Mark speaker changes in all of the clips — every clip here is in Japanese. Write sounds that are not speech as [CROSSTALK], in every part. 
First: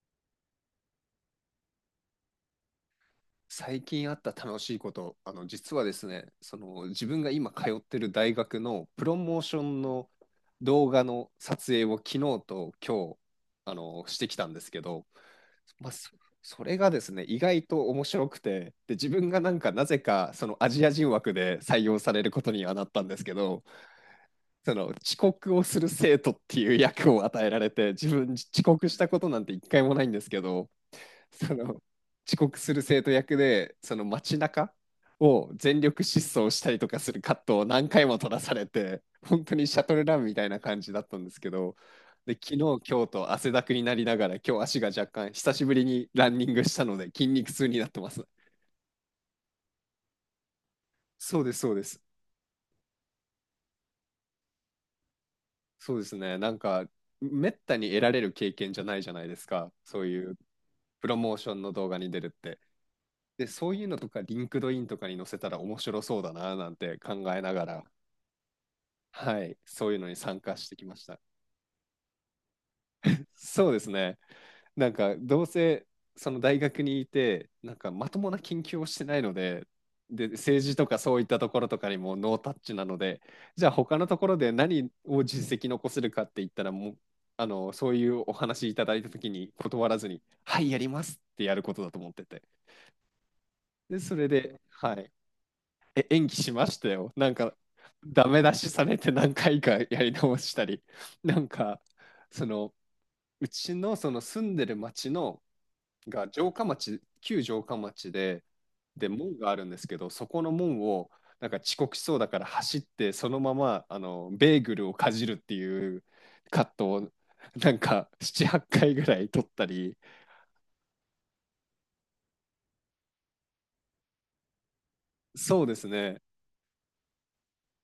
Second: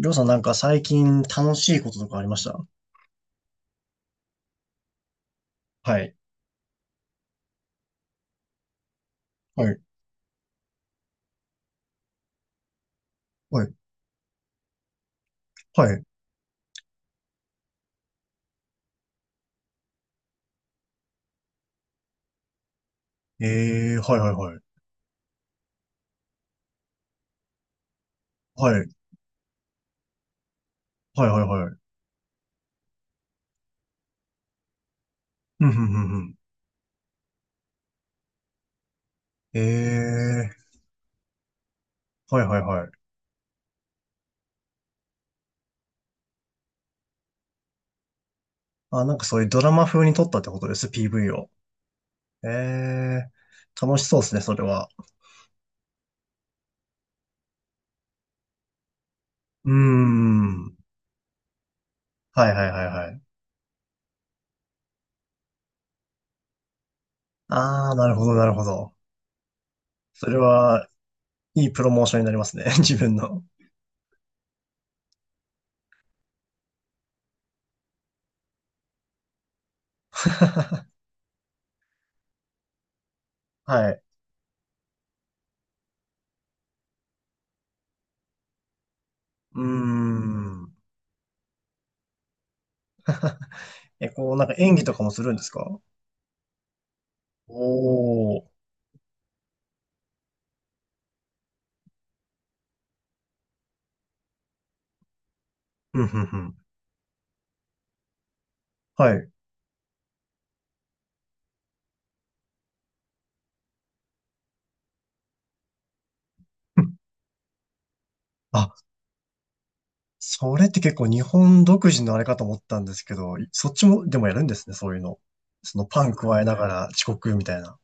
Speaker 1: りょうさんなんか最近楽しいこととかありました？
Speaker 2: 最近あった楽しいこと、実はで
Speaker 1: は
Speaker 2: す
Speaker 1: い。
Speaker 2: ね、その自分が今通ってる大学のプロモーショ
Speaker 1: はい。
Speaker 2: ンの動画の撮影を昨日と今日、
Speaker 1: はい。
Speaker 2: してきたんですけど、
Speaker 1: は
Speaker 2: まあ、
Speaker 1: い。
Speaker 2: そそれがですね、意外と面白くて、で、自分がなんかなぜかそのアジア人枠で採用されることにはなったんですけど、
Speaker 1: はいはいはい。
Speaker 2: その遅刻をする生徒っていう役を与えられて、自分遅
Speaker 1: は
Speaker 2: 刻
Speaker 1: い。
Speaker 2: したことなんて一回もないんですけど、
Speaker 1: はいはい
Speaker 2: そ
Speaker 1: はい。
Speaker 2: の遅刻する生徒役でその街中を
Speaker 1: うん、
Speaker 2: 全
Speaker 1: ふんふ
Speaker 2: 力
Speaker 1: ん
Speaker 2: 疾
Speaker 1: ふん。
Speaker 2: 走したりとかするカットを何回も撮らされて本当
Speaker 1: え
Speaker 2: にシャトルランみたいな
Speaker 1: ー、
Speaker 2: 感じだったんですけど、で
Speaker 1: はい
Speaker 2: 昨日
Speaker 1: はい
Speaker 2: 今
Speaker 1: はい。
Speaker 2: 日と汗だくになりながら、今日足が若干久しぶりにランニングしたので筋肉痛になってます。
Speaker 1: あ、なんかそういうドラマ風に撮ったってことです、PV
Speaker 2: そう
Speaker 1: を。
Speaker 2: ですそうです。
Speaker 1: えー、楽しそうですね、それは。
Speaker 2: そうですね、めったに得られる経験じゃないじゃないです
Speaker 1: う
Speaker 2: か、
Speaker 1: ー
Speaker 2: そういう
Speaker 1: ん。
Speaker 2: プロモーションの動画に出るっ
Speaker 1: はい
Speaker 2: て。
Speaker 1: はいはいはい。
Speaker 2: でそういうのとかリンクドインとかに載せたら面白そうだななんて考えながら、
Speaker 1: あー、なるほどなるほど。
Speaker 2: はい、そういうのに
Speaker 1: そ
Speaker 2: 参
Speaker 1: れ
Speaker 2: 加してき
Speaker 1: は、
Speaker 2: ました。
Speaker 1: いいプロモーションになりますね、[LAUGHS] 自分の。
Speaker 2: そうですね。どうせ、その大学にいて、まともな研究をしてないので、で、政治とかそういったところとかにもノータッチなので、じゃあ、
Speaker 1: は
Speaker 2: 他
Speaker 1: い。
Speaker 2: のところで何を実績残せるかって言ったら、もう、そういうお話いただいたときに
Speaker 1: う
Speaker 2: 断らず
Speaker 1: ー
Speaker 2: に、はい、
Speaker 1: ん。
Speaker 2: やりますってやることだと思ってて。で、
Speaker 1: え、
Speaker 2: それ
Speaker 1: こう、なんか
Speaker 2: で、
Speaker 1: 演技
Speaker 2: は
Speaker 1: とかも
Speaker 2: い、
Speaker 1: するんですか？
Speaker 2: え、演技しましたよ。ダ
Speaker 1: お
Speaker 2: メ
Speaker 1: ー。
Speaker 2: 出しされて何回かやり直したり、なんか、その、うちのその住んでる町の
Speaker 1: うん、うん、
Speaker 2: が
Speaker 1: う
Speaker 2: 城
Speaker 1: ん。
Speaker 2: 下町、旧城下町で、で、
Speaker 1: はい。
Speaker 2: 門があるんですけど、そこの門をなんか遅刻しそうだから走って、そのままあのベーグルをかじるっていうカッ
Speaker 1: う
Speaker 2: ト
Speaker 1: ん、
Speaker 2: をなんか7、8
Speaker 1: あ、
Speaker 2: 回ぐらい撮ったり、
Speaker 1: それって結構日本独自のあれかと思ったんですけど、いそっちもでもやるんですね、そういうの。
Speaker 2: そうで
Speaker 1: その
Speaker 2: す
Speaker 1: パン
Speaker 2: ね、
Speaker 1: 加えながら遅刻みたいな。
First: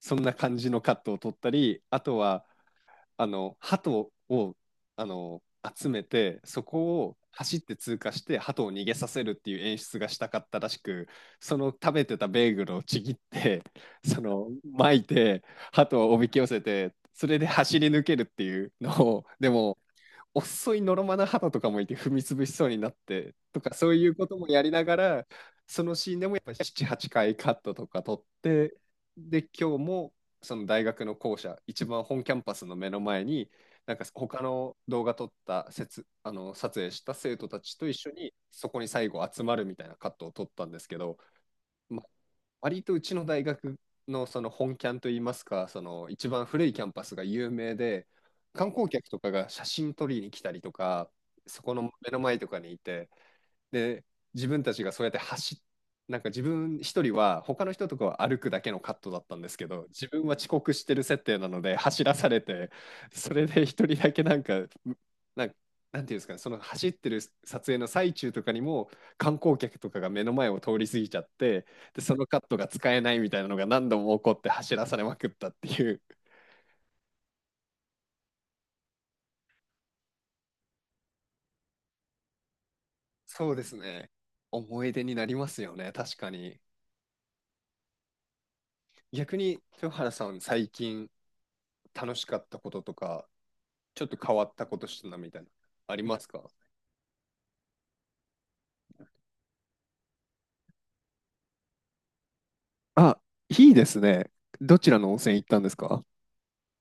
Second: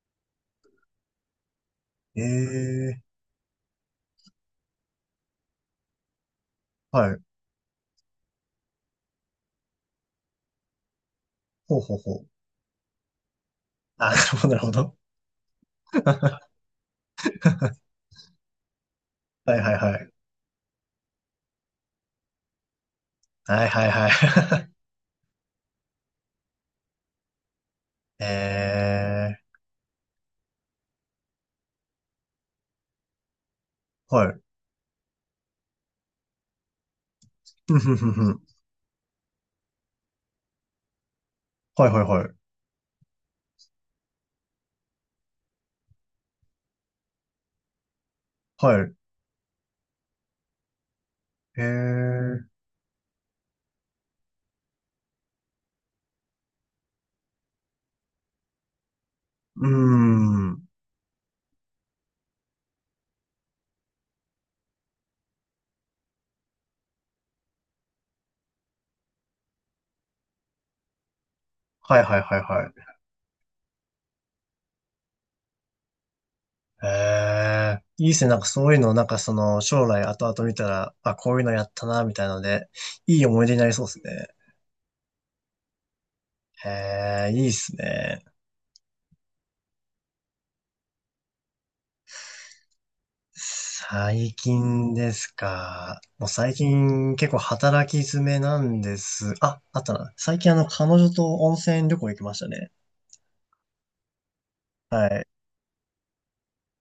Speaker 2: そんな感じのカットを撮ったり、あとは
Speaker 1: ええ、
Speaker 2: あの鳩をあの集めてそこ
Speaker 1: は
Speaker 2: を
Speaker 1: い。
Speaker 2: 走って通過して鳩を逃げさせるっていう演出がしたかったらしく、その
Speaker 1: ほう
Speaker 2: 食
Speaker 1: ほう
Speaker 2: べ
Speaker 1: ほ
Speaker 2: て
Speaker 1: う。
Speaker 2: たベーグルをちぎって、
Speaker 1: あ、な
Speaker 2: そ
Speaker 1: る
Speaker 2: の
Speaker 1: ほど、なるほど。
Speaker 2: 巻いて鳩をおびき寄
Speaker 1: [LAUGHS]
Speaker 2: せてそれで走り抜けるっていうのを、で
Speaker 1: はいはい
Speaker 2: も
Speaker 1: はい。
Speaker 2: 遅いのろまな肌とかもいて踏み潰しそうになってと
Speaker 1: はい
Speaker 2: か
Speaker 1: は
Speaker 2: そ
Speaker 1: い
Speaker 2: うい
Speaker 1: は
Speaker 2: うこともやり
Speaker 1: い。
Speaker 2: ながら、そのシーンでもやっぱ7、8回カットとか撮って、
Speaker 1: [LAUGHS]
Speaker 2: で
Speaker 1: ええ、
Speaker 2: 今日もその大学の校舎一番本キャンパスの目の前に、なんか
Speaker 1: はい。
Speaker 2: 他の動画撮ったせつ、あの撮影した生徒た
Speaker 1: ふ
Speaker 2: ち
Speaker 1: ん
Speaker 2: と
Speaker 1: ふ
Speaker 2: 一
Speaker 1: んふ
Speaker 2: 緒
Speaker 1: んふ
Speaker 2: に
Speaker 1: ん、
Speaker 2: そこに最後集まるみたいなカットを撮ったんですけど、
Speaker 1: はいは
Speaker 2: ま
Speaker 1: いはい。
Speaker 2: 割とうちの大学のその本キャンといいますか、その一番古いキャンパスが有名で、観
Speaker 1: は
Speaker 2: 光
Speaker 1: い。
Speaker 2: 客とかが写真撮りに来たりとか、そ
Speaker 1: ええ、
Speaker 2: この目の前と
Speaker 1: う
Speaker 2: かにいて、で、自分たちがそうやってなんか自分一人は、他の人とかは歩くだけのカットだったんですけ
Speaker 1: ー
Speaker 2: ど、自分は遅
Speaker 1: ん。
Speaker 2: 刻してる設定なので走らされて、それで一人だけなんかなんていうんですかね、その走ってる撮影の最中とかにも観光客とかが目の前を通り過ぎちゃって、
Speaker 1: は
Speaker 2: で
Speaker 1: い
Speaker 2: そ
Speaker 1: はい
Speaker 2: の
Speaker 1: は
Speaker 2: カ
Speaker 1: い
Speaker 2: ット
Speaker 1: は
Speaker 2: が
Speaker 1: い。
Speaker 2: 使えないみたいなのが何度も起こって走らされまくったっていう。
Speaker 1: ええ、いいですね。なんかそういうの、なんかその、将来後々見たら、あ、こういうのやったな、みたいなので、いい思い
Speaker 2: そ
Speaker 1: 出
Speaker 2: う
Speaker 1: に
Speaker 2: で
Speaker 1: なり
Speaker 2: す
Speaker 1: そうです
Speaker 2: ね、
Speaker 1: ね。
Speaker 2: 思い出になりますよね確かに。
Speaker 1: ええ、いいですね。
Speaker 2: 逆に豊原さん最近楽しかったこととか、ちょっと変
Speaker 1: 最
Speaker 2: わったこと
Speaker 1: 近
Speaker 2: した
Speaker 1: で
Speaker 2: な
Speaker 1: す
Speaker 2: みたいな、あ
Speaker 1: か。
Speaker 2: りま
Speaker 1: も
Speaker 2: す
Speaker 1: う
Speaker 2: か？
Speaker 1: 最近結構働き詰めなんです。あ、あったな。最近あの、彼女と温泉旅行行きましたね。
Speaker 2: あ、いいですね。どちら
Speaker 1: は
Speaker 2: の温
Speaker 1: い。
Speaker 2: 泉行ったんですか？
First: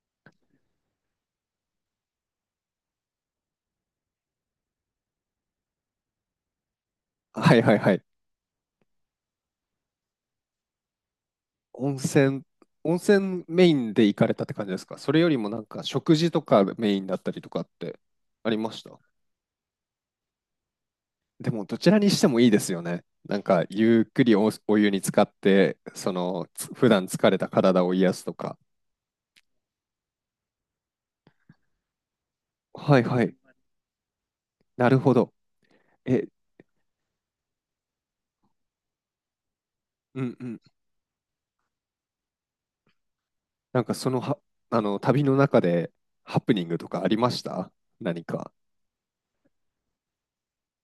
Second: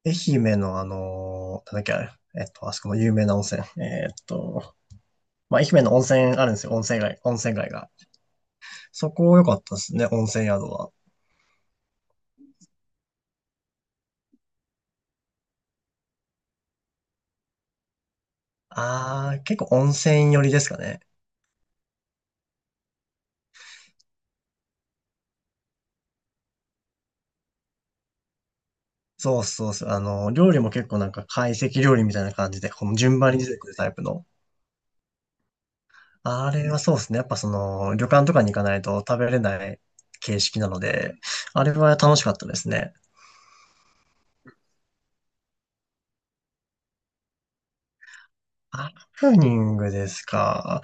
Speaker 1: 愛媛のあのなんだっけあれ、あそこの有名な温泉。まあ、愛媛の温泉あるんですよ。温泉街、温泉
Speaker 2: はい
Speaker 1: 街
Speaker 2: はい
Speaker 1: が。
Speaker 2: はい。
Speaker 1: そこ良かったですね、温泉宿は。
Speaker 2: 温泉、温泉メインで行かれたって感じですか？それよりもなんか食事とかメインだったりとかってありました？
Speaker 1: ああ、結構温泉寄りですかね。
Speaker 2: でもどちらにしてもいいですよね。なんかゆっくりお、お湯に浸かって、その普段疲れた体を癒すとか。
Speaker 1: そうそうそう。あの、料理も結構なんか懐石料理みたいな感じで、この
Speaker 2: はい
Speaker 1: 順
Speaker 2: は
Speaker 1: 番
Speaker 2: い。
Speaker 1: に出てくるタイプの。
Speaker 2: なるほど。え、
Speaker 1: あれはそうですね。やっぱその、旅館とかに行かないと食べれない
Speaker 2: うん
Speaker 1: 形
Speaker 2: う
Speaker 1: 式
Speaker 2: ん。
Speaker 1: なので、あれは楽しかったですね。
Speaker 2: なんかそのは、あの旅の中でハプニングとかありました、何か？
Speaker 1: ハプニングですか。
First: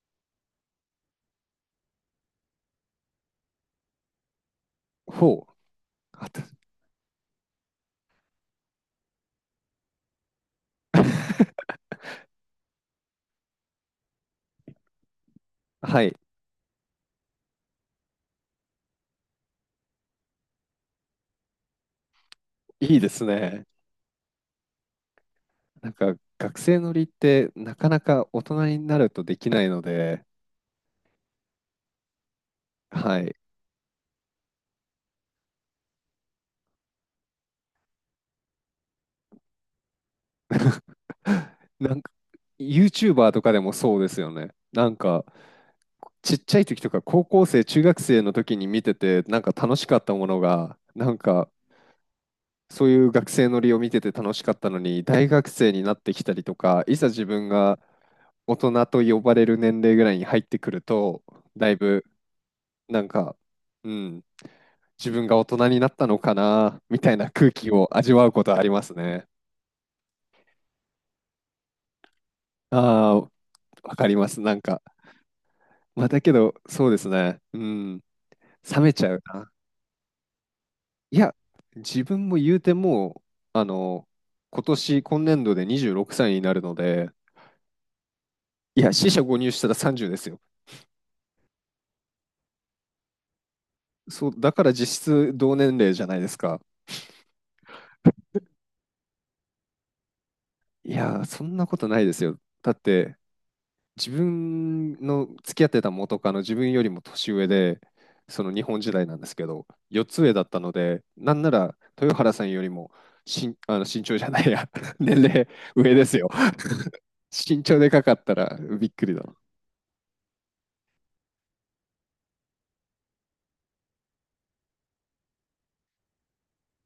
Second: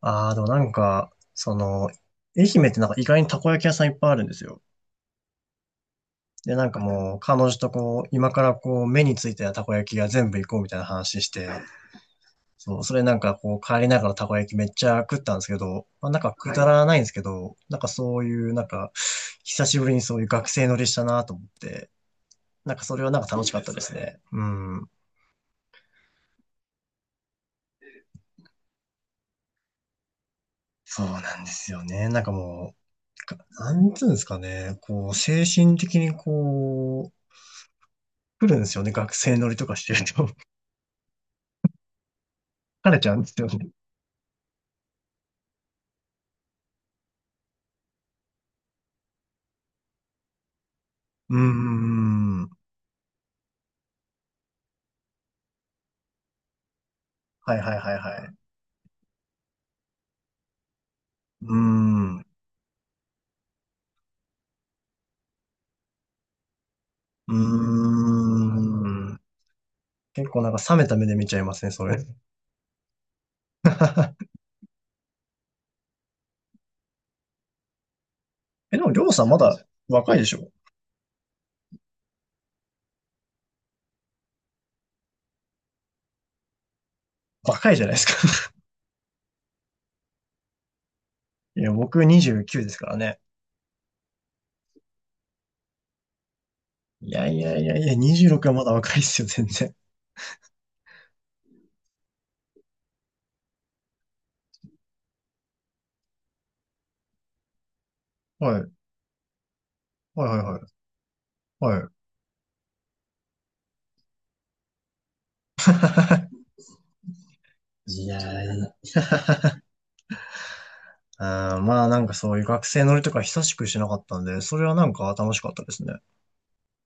Speaker 1: ああ、でもなんか、その、愛媛ってなんか意外にたこ焼き屋さんいっぱいあるんですよ。
Speaker 2: ほう。あた
Speaker 1: で、なんかもう、彼女とこう、今からこう、目についたたこ焼きが全部行こうみたいな話
Speaker 2: [LAUGHS]
Speaker 1: して、そう、それなんかこう帰りながらたこ焼きめっちゃ食ったんですけど、
Speaker 2: は
Speaker 1: まあ
Speaker 2: い。
Speaker 1: なんかくはだいらないんですけど、なんかそういうなんか、久しぶりにそういう学生乗りしたなと思って、なんか
Speaker 2: い
Speaker 1: そ
Speaker 2: い
Speaker 1: れ
Speaker 2: で
Speaker 1: はなん
Speaker 2: す
Speaker 1: か楽しいいかっ
Speaker 2: ね。
Speaker 1: でたですすね。ねうん。
Speaker 2: なんか学生乗りってなかなか大人になるとできないので、
Speaker 1: そうなんですよね。なんかも
Speaker 2: は
Speaker 1: う、
Speaker 2: い。
Speaker 1: かなんつうんですかね、こう、精神的にこう、来るんですよね。学生乗りとかしてると。[LAUGHS]
Speaker 2: なんか
Speaker 1: 疲れちゃうんで
Speaker 2: YouTuber
Speaker 1: す
Speaker 2: と
Speaker 1: よ
Speaker 2: かで
Speaker 1: ね。
Speaker 2: もそうですよね。なんかちっちゃい時とか高校生、中学生の時に見ててなんか楽しかったものが、なん
Speaker 1: うー
Speaker 2: か
Speaker 1: ん。は
Speaker 2: そういう学生乗りを見てて楽しかったのに、大学生になってきたりとか、いざ自分
Speaker 1: いはい
Speaker 2: が
Speaker 1: はいはい。
Speaker 2: 大人と呼ばれる年齢ぐらいに入ってくると、
Speaker 1: うー
Speaker 2: だいぶ
Speaker 1: ん。う
Speaker 2: なんか、うん、自分が大人になったのかな、みたいな空気を味わうことはあります
Speaker 1: ーん。
Speaker 2: ね。
Speaker 1: 結構なんか冷めた目で見ちゃいますね、それ。
Speaker 2: ああ、わかり
Speaker 1: [LAUGHS]
Speaker 2: ます。だけど、そうですね。うん、
Speaker 1: え、
Speaker 2: 冷
Speaker 1: でも、
Speaker 2: め
Speaker 1: り
Speaker 2: ち
Speaker 1: ょう
Speaker 2: ゃう
Speaker 1: さんま
Speaker 2: な。
Speaker 1: だ若いでしょ？
Speaker 2: いや、自分も言うてもう、あの、今年度で26歳になるので、
Speaker 1: 若いじゃないですか。[LAUGHS]
Speaker 2: いや、四捨五入したら30ですよ。
Speaker 1: いや、僕29ですからね。
Speaker 2: そう、だから実質同年齢じゃないですか。
Speaker 1: いやいやいやいや、26はまだ若いっすよ、全然。
Speaker 2: いやー、そんなことないですよ。だって、自分の付き合ってた元カノ、自分よりも年上で、その
Speaker 1: はい。
Speaker 2: 日
Speaker 1: はい
Speaker 2: 本時代なんですけど、4つ
Speaker 1: は
Speaker 2: 上
Speaker 1: い
Speaker 2: だっ
Speaker 1: は
Speaker 2: たので、なんなら
Speaker 1: い。は
Speaker 2: 豊原さんよりも身、あの身長じゃないや、[LAUGHS] 年齢上ですよ。[LAUGHS] 身長で
Speaker 1: い。
Speaker 2: か
Speaker 1: [LAUGHS] い
Speaker 2: か
Speaker 1: や
Speaker 2: ったら
Speaker 1: ー、
Speaker 2: びっくりだな。
Speaker 1: あーまあなんかそういう学生乗りとか久しくしなかったんで、それはなんか楽しかったですね。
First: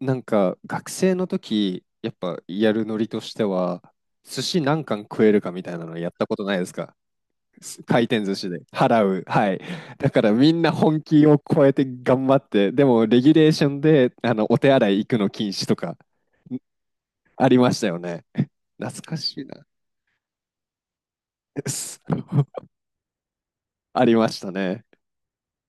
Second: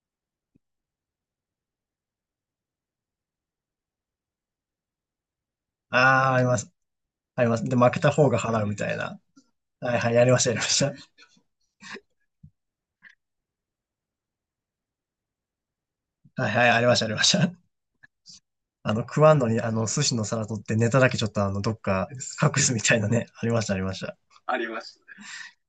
Speaker 2: なんか学生の時、やっぱやるノリとしては、寿司何貫食えるかみたいな
Speaker 1: あ
Speaker 2: のやった
Speaker 1: あ、
Speaker 2: こ
Speaker 1: あ
Speaker 2: と
Speaker 1: り
Speaker 2: ない
Speaker 1: ま
Speaker 2: で
Speaker 1: す。
Speaker 2: すか？
Speaker 1: あります。で、負け
Speaker 2: 回
Speaker 1: た
Speaker 2: 転
Speaker 1: 方
Speaker 2: 寿
Speaker 1: が
Speaker 2: 司で
Speaker 1: 払うみたい
Speaker 2: 払
Speaker 1: な。
Speaker 2: う。はい。
Speaker 1: はい
Speaker 2: だ
Speaker 1: はい、
Speaker 2: か
Speaker 1: やり
Speaker 2: ら
Speaker 1: ました、
Speaker 2: み
Speaker 1: やり
Speaker 2: ん
Speaker 1: ま
Speaker 2: な
Speaker 1: した。
Speaker 2: 本気を超えて頑張って、でもレギュレーションであのお手洗い行くの禁止とかん、
Speaker 1: はいはい、ありました、ありまし
Speaker 2: あ
Speaker 1: た。
Speaker 2: りましたよね。[LAUGHS]
Speaker 1: [LAUGHS] あの、
Speaker 2: 懐か
Speaker 1: 食わん
Speaker 2: しい
Speaker 1: のに、
Speaker 2: な。
Speaker 1: あの、寿司の皿取ってネタだけちょっとあの、どっか
Speaker 2: [LAUGHS]
Speaker 1: 隠すみたいなね。ありました、ありまし
Speaker 2: あり
Speaker 1: た。
Speaker 2: ましたね。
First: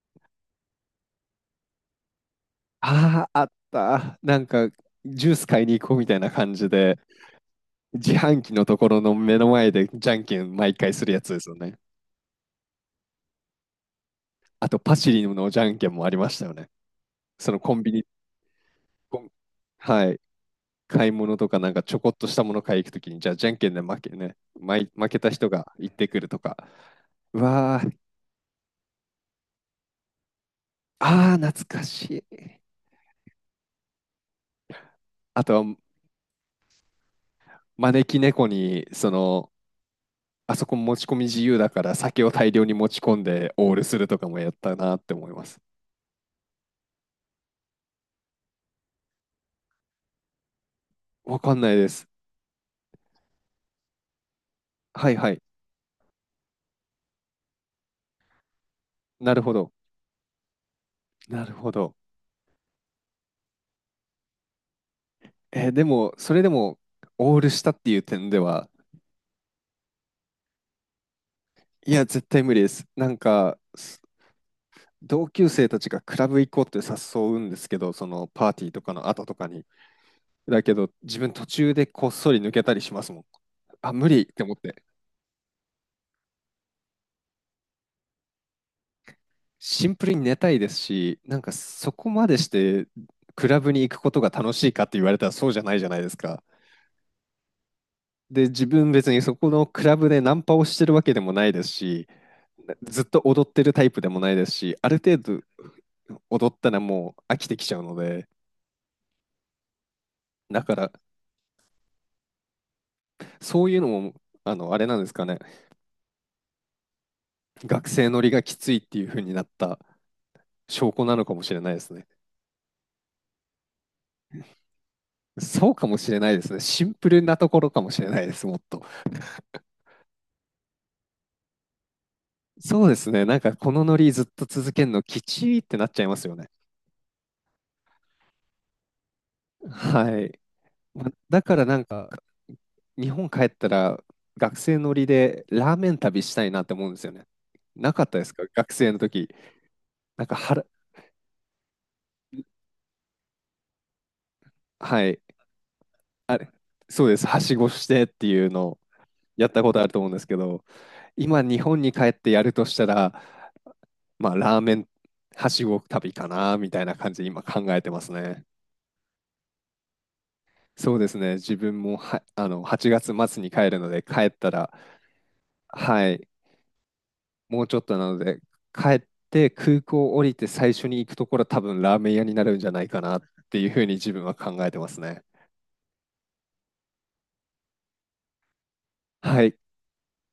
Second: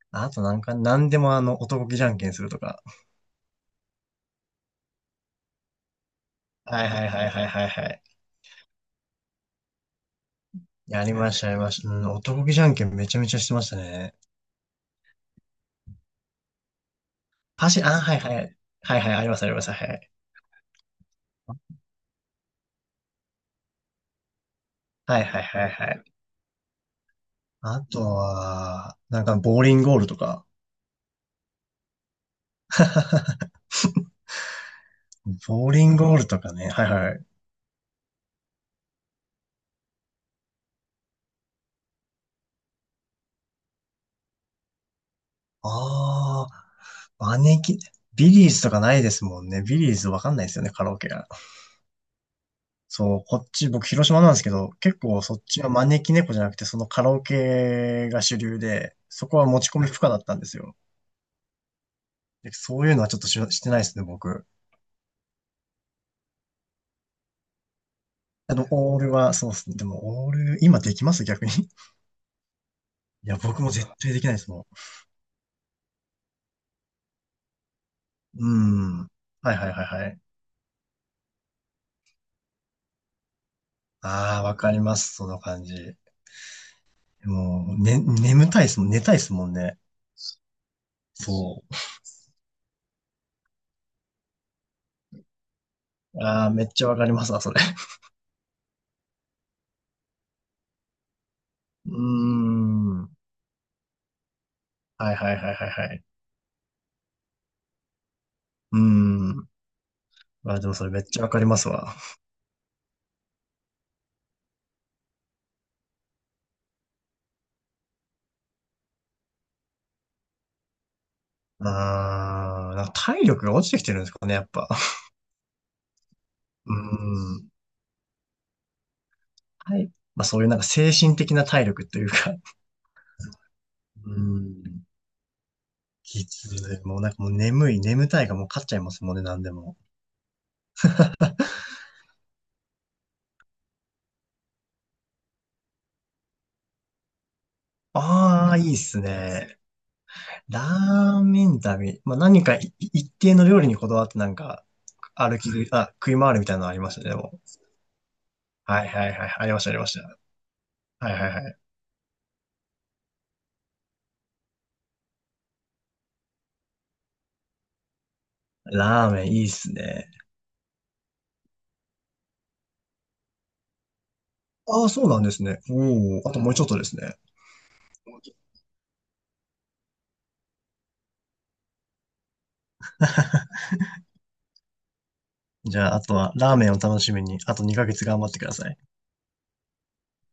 Speaker 1: あとなんか、なんでもあの、男気じゃんけんするとか。
Speaker 2: ああ、あった。なんかジュース買いに行こうみたいな感じ
Speaker 1: はい
Speaker 2: で、
Speaker 1: はいはいはいはいはい。
Speaker 2: 自販機のところの目の前でじゃんけん毎回
Speaker 1: や
Speaker 2: する
Speaker 1: り
Speaker 2: や
Speaker 1: ま
Speaker 2: つで
Speaker 1: した、
Speaker 2: す
Speaker 1: や
Speaker 2: よ
Speaker 1: りま
Speaker 2: ね。
Speaker 1: した。うん、男気じゃんけんめちゃめちゃしてましたね。
Speaker 2: あとパシリのじゃんけんもありましたよね。その
Speaker 1: パ
Speaker 2: コ
Speaker 1: シ、
Speaker 2: ン
Speaker 1: あ、
Speaker 2: ビニ、
Speaker 1: はいはい。はいはい、
Speaker 2: コ
Speaker 1: あり
Speaker 2: ン
Speaker 1: ますあります。は
Speaker 2: は
Speaker 1: い。
Speaker 2: い。買い物とかなんかちょこっとしたもの買い行くときに、じゃあじゃんけんで負
Speaker 1: は
Speaker 2: け
Speaker 1: い
Speaker 2: た
Speaker 1: はい
Speaker 2: 人
Speaker 1: はい
Speaker 2: が
Speaker 1: は
Speaker 2: 行っ
Speaker 1: い。
Speaker 2: てくるとか、う
Speaker 1: あ
Speaker 2: わー、
Speaker 1: とは、なんか、ボーリングゴールとか。
Speaker 2: あー、懐かしい。あと
Speaker 1: ボー
Speaker 2: は
Speaker 1: リングゴールとかね。はいはい。
Speaker 2: 招き猫に、その、あそこ持ち込み自由だから酒を大量に持ち込んでオールするとかもやったなって思います。
Speaker 1: ああ、招き、ビリーズとかないですもんね。ビリーズわかんないですよね、カラオケが。
Speaker 2: わかんないです。
Speaker 1: そう、こっち、僕、広島なんですけど、結
Speaker 2: はい
Speaker 1: 構
Speaker 2: は
Speaker 1: そっ
Speaker 2: い。
Speaker 1: ちは招き猫じゃなくて、そのカラオケが主流で、そ
Speaker 2: な
Speaker 1: こ
Speaker 2: る
Speaker 1: は
Speaker 2: ほ
Speaker 1: 持ち
Speaker 2: ど。
Speaker 1: 込み不可だったんですよ。
Speaker 2: なるほど。
Speaker 1: で、そういうのはちょっとし、してないですね、僕。
Speaker 2: えーでも、それでもオールしたっていう点で
Speaker 1: あの、
Speaker 2: は、
Speaker 1: オールは、そうですね。でも、オール、今できます逆に。[LAUGHS]
Speaker 2: いや、絶対無理です。
Speaker 1: いや、僕も絶対できないですも
Speaker 2: 同級生たちがクラブ行こうって誘うんですけど、そのパーティーとか
Speaker 1: ん。う
Speaker 2: の
Speaker 1: ん。
Speaker 2: 後とか
Speaker 1: はい
Speaker 2: に。
Speaker 1: はいはいはい。
Speaker 2: だけど、自分途中でこっそり抜けたりしますもん。あ、無理っ
Speaker 1: あ
Speaker 2: て
Speaker 1: あ、
Speaker 2: 思
Speaker 1: わ
Speaker 2: っ
Speaker 1: かり
Speaker 2: て。
Speaker 1: ます、その感じ。もう、ね、眠たいですもん、寝たいですもんね。
Speaker 2: シンプルにね寝たいですし、なんか
Speaker 1: そ
Speaker 2: そこまでしてクラブに行くことが楽しいかって言われたらそうじゃないじゃないです
Speaker 1: う。
Speaker 2: か。
Speaker 1: ああ、めっちゃわかりますわ、それ。[LAUGHS]
Speaker 2: で、自分別にそこのクラブでナンパをしてるわけでもないです
Speaker 1: うー
Speaker 2: し、ずっ
Speaker 1: ん。
Speaker 2: と踊ってるタイプでもないですし、ある
Speaker 1: はい
Speaker 2: 程
Speaker 1: はい
Speaker 2: 度
Speaker 1: はいはいはい。
Speaker 2: 踊ったらもう飽きてきちゃうので、
Speaker 1: うーん。あ、
Speaker 2: だ
Speaker 1: でも
Speaker 2: か
Speaker 1: そ
Speaker 2: ら
Speaker 1: れめっちゃわかりますわ。
Speaker 2: そういうのも、あれなんですかね。学生乗りがきついっていう風になった証拠なのかもしれないですね。
Speaker 1: あー、なんか体力が落ちてきてるんですかね、やっぱ。
Speaker 2: そうかもしれないですね。
Speaker 1: う
Speaker 2: シンプルなと
Speaker 1: ん。
Speaker 2: ころかもしれないです、もっと。
Speaker 1: はい。まあそういうなんか精神的な体力というか。
Speaker 2: そうですね。なんかこのノ
Speaker 1: う
Speaker 2: リずっと続け
Speaker 1: ん。
Speaker 2: るのきちいってなっちゃいま
Speaker 1: き
Speaker 2: すよ
Speaker 1: つ
Speaker 2: ね。
Speaker 1: い。もうなんかもう眠い、眠たいがもう勝っちゃいますもんね、なんでも。
Speaker 2: はい。まだから日本帰ったら学生乗りでラーメン旅したいなって思うんですよね。なかったですか
Speaker 1: ああ、い
Speaker 2: 学
Speaker 1: いっ
Speaker 2: 生の
Speaker 1: す
Speaker 2: 時。
Speaker 1: ね。
Speaker 2: なんかは
Speaker 1: ラ
Speaker 2: ら、
Speaker 1: ーメン旅。まあ何かい一定の料理にこだわってなんか
Speaker 2: はい。
Speaker 1: 歩き食い、あ、食い回るみたいなのありました
Speaker 2: そう
Speaker 1: ね、で
Speaker 2: です。
Speaker 1: も。
Speaker 2: はしごしてっていうの
Speaker 1: はいはいはい。あ
Speaker 2: やっ
Speaker 1: りま
Speaker 2: た
Speaker 1: した、
Speaker 2: こ
Speaker 1: あり
Speaker 2: と
Speaker 1: ま
Speaker 2: ある
Speaker 1: し
Speaker 2: と思うんですけど、
Speaker 1: た。はいはい
Speaker 2: 今
Speaker 1: はい。
Speaker 2: 日本に帰ってやるとしたら、まあ、ラーメンはしご旅かな、みたいな感じで今考えてますね。
Speaker 1: ラーメンいいっすね。
Speaker 2: そうですね。自分もは、あの、8月末に帰るので、帰ったら、
Speaker 1: ああ、そうなんですね。
Speaker 2: は
Speaker 1: おお、
Speaker 2: い、
Speaker 1: あともうちょっとですね。
Speaker 2: もうちょっとなので、帰って空港降りて最初に行くところは多分ラーメン屋になるんじゃないかなっていうふうに自分は考えてますね。
Speaker 1: じゃあ、あとはラーメンを楽しみに、あと2ヶ月頑張ってください。
Speaker 2: はい。